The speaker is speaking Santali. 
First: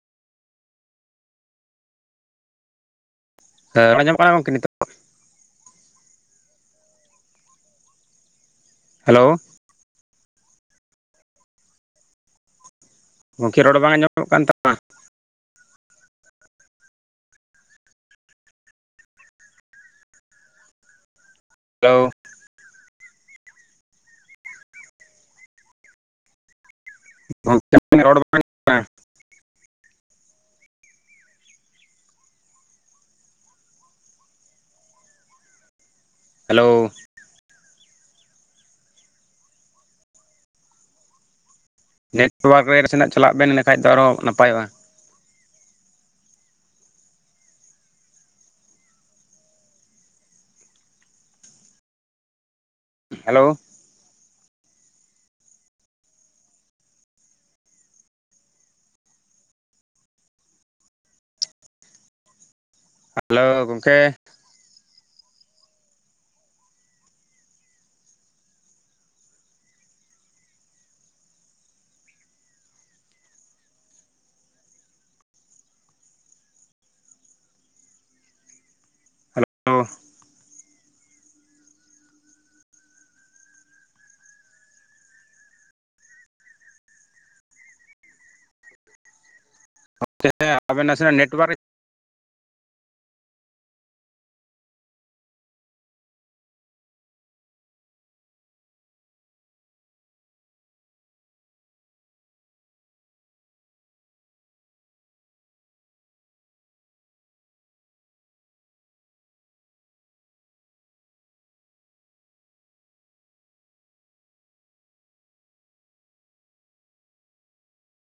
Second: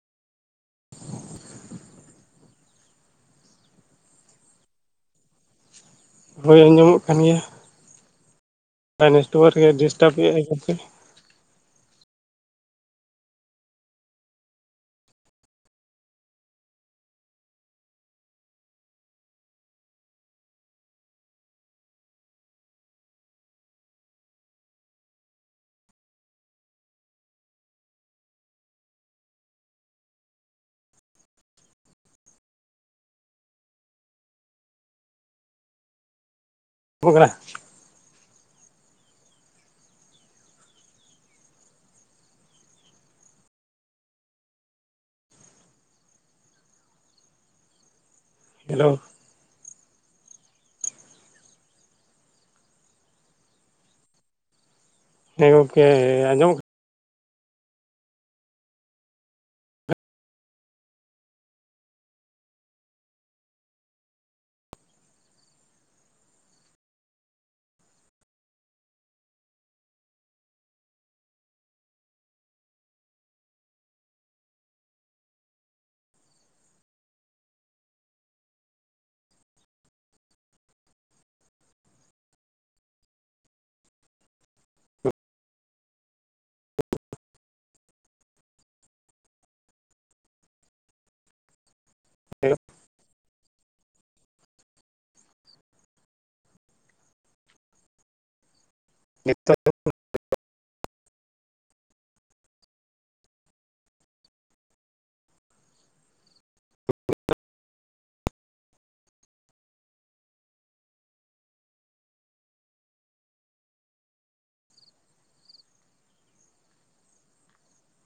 [inaudible] ᱨᱚᱲ ᱟᱡᱚᱢᱚᱜ ᱠᱟᱱᱟ, ᱜᱚᱢᱠᱮ ᱱᱤᱛᱚᱜ? ᱦᱳᱭ, ᱟᱸᱡᱚᱢᱚᱜ ᱠᱟᱱ ᱜᱮᱭᱟ᱾ ᱦᱮᱞᱳ ᱱᱮᱴᱳᱭᱟᱨ ᱜᱮ ᱰᱤᱥᱴᱟᱯ ᱮᱭᱟᱭ ᱠᱟᱴᱤᱡ᱾ ᱜᱚᱢᱠᱮ ᱨᱚᱲ ᱵᱟᱝ ᱟᱸᱡᱚᱢᱚᱜ ᱠᱟᱱ ᱛᱟᱢᱟ᱾ ᱦᱮᱞᱳ, ᱚᱝ ᱨᱚᱲ ᱵᱟᱝ ᱠᱟᱱᱟ ᱦᱮᱞᱳ, [inaudible] ᱩᱜᱨᱟ, ᱱᱮᱴᱚᱣᱟᱨᱠ ᱨᱮ ᱥᱮᱱᱟᱜ ᱪᱟᱞᱟᱜ ᱵᱮᱱ ᱤᱱᱟᱹ ᱠᱷᱟᱱ ᱫᱚ ᱟᱨᱦᱚᱸ ᱱᱟᱯᱟᱭᱚᱜᱼᱟ᱾ ᱦᱮᱞᱳ, ᱦᱮᱞᱳ, ᱦᱮᱸ ᱜᱚᱢᱠᱮ ᱟᱸᱡᱚᱢᱚᱜ ᱦᱮᱞᱳ ᱜᱚᱢᱠᱮ, ᱦᱮᱞᱳ, ᱟᱵᱮᱱ ᱱᱟᱥᱮᱱᱟᱜ ᱱᱮᱴᱚᱣᱟᱨᱠ ᱦᱮᱞᱳ, ᱱᱤᱛᱚ,